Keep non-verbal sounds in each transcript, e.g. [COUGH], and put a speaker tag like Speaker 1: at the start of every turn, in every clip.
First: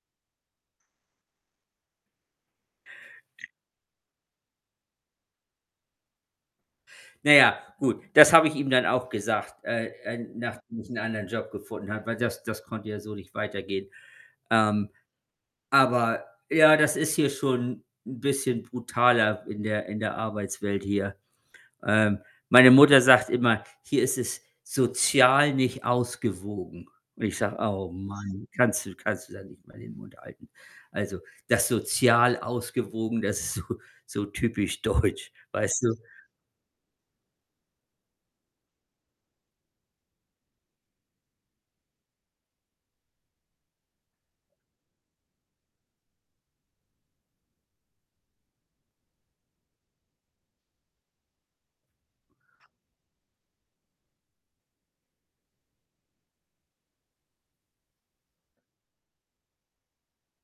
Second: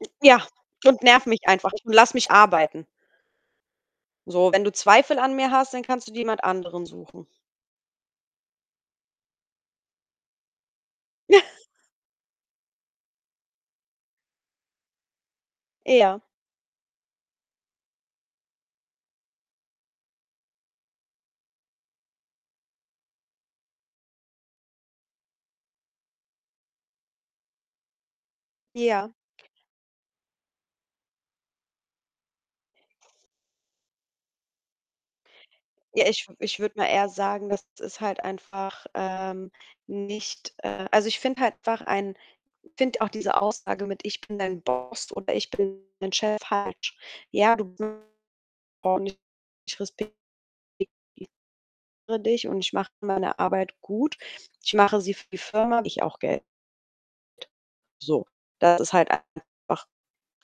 Speaker 1: M ja und nerv mich einfach [UNINTELLIGIBLE] und lass mich arbeiten. So, wenn du Zweifel an mir hast, dann kannst du dir jemand anderen suchen.
Speaker 2: Na ja, gut, das habe ich ihm dann auch gesagt, äh, äh, nachdem ich 'n anderen Job
Speaker 1: [SNORTS]
Speaker 2: gefunden habe, weil das das konnte ja so nicht weitergehen. Ähm,
Speaker 1: Ja.
Speaker 2: aber, ja, das ist hier schon 'n bisschen brutaler in der in der Arbeitswelt hier. Ähm, meine Mutter sagt immer: „Hier ist es sozial nicht ausgewogen.“ Und ich sage: „Oh Mann, kannst du
Speaker 1: Ja.
Speaker 2: kannst du da nicht mal den Mund halten?“ Also, das sozial ausgewogen, das ist so so typisch deutsch, weißt du?
Speaker 1: Ja, ich ich würde mal eher sagen, das ist halt einfach, ähm, nicht, äh also, ich finde halt ein finde auch diese Aussage mit „ich bin dein Boss” oder „ich bin dein Chef” falsch. Ja, du [UNINTELLIGIBLE] und ich respektiere dich und ich mache meine Arbeit gut. Ich mache sie für die Firma, [UNINTELLIGIBLE] auch Geld. So, das ist halt einfach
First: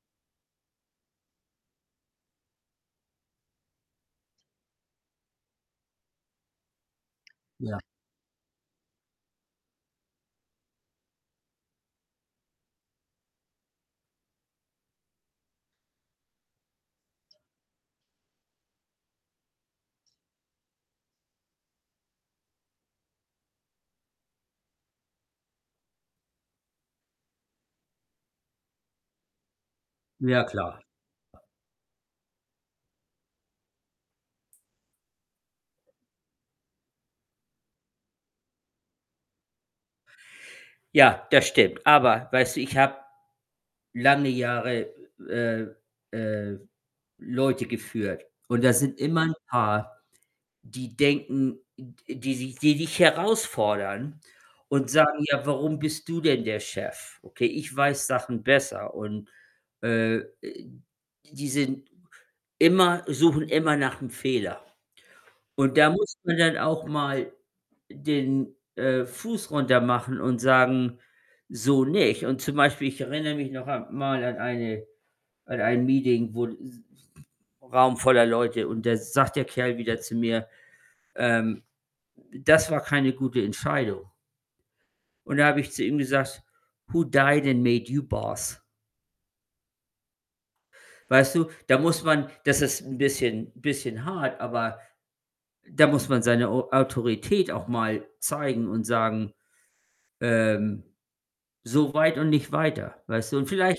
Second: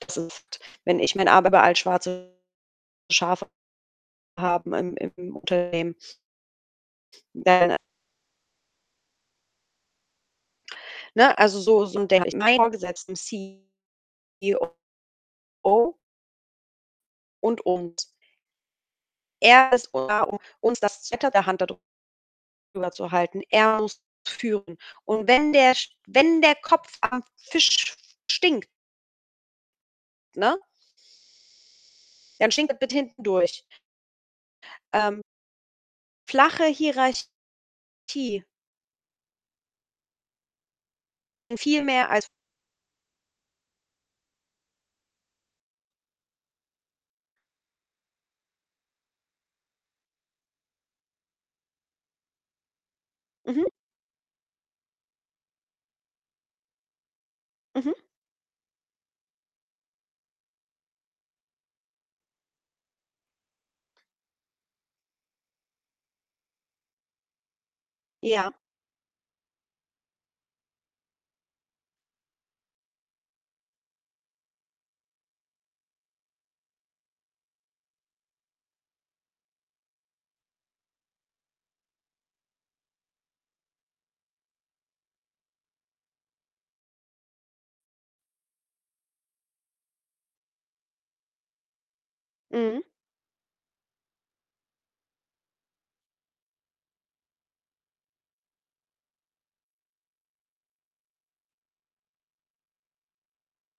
Speaker 1: das ist wenn ich [UNINTELLIGIBLE] Arbeit überall schwarze Schafe haben im im Unternehmen [UNINTELLIGIBLE]
Speaker 2: Ja.
Speaker 1: Ne, also, so so denke ich. Meinen Vorgesetzten, CEO und uns. Er ist da, um uns das [UNINTELLIGIBLE] Hand da drüber zu halten. Er muss führen. Und wenn der Sch wenn der Kopf am Fisch stinkt
Speaker 2: Ja
Speaker 1: ne
Speaker 2: klar.
Speaker 1: dann stinkt es bis hinten durch. Ähm flache Hierarchie.
Speaker 2: Ja, das
Speaker 1: Viel
Speaker 2: stimmt.
Speaker 1: mehr als
Speaker 2: Aber weißt du, ich habe lange Jahre, äh, äh, Leute geführt, und da sind immer 'n paar, die denken d die sich die dich
Speaker 1: Mhm.
Speaker 2: herausfordern und sagen: „Ja, warum bist du denn der Chef? Okay, ich
Speaker 1: Mhm.
Speaker 2: weiß Sachen besser.“ Und, äh, äh, die sind immer suchen immer nach'm Fehler. Und da muss man dann auch mal
Speaker 1: Ja.
Speaker 2: den, äh, Fuß runtermachen und sagen: „So nicht.“ Und zum Beispiel, ich erinnere mich noch a mal an eine an ein Meeting, wo s Raum voller Leute, und da sagt der Kerl wieder zu mir, ähm: „Das war keine gute Entscheidung.“ Und da habe ich zu ihm gesagt: „Who died and made you boss?“ Weißt du, da muss man das
Speaker 1: Mhm.
Speaker 2: ist 'n bisschen bisschen hart, aber da muss man seine Au Autorität auch mal zeigen und sagen, ähm: „So weit und nicht weiter“, weißt du? Und vielleicht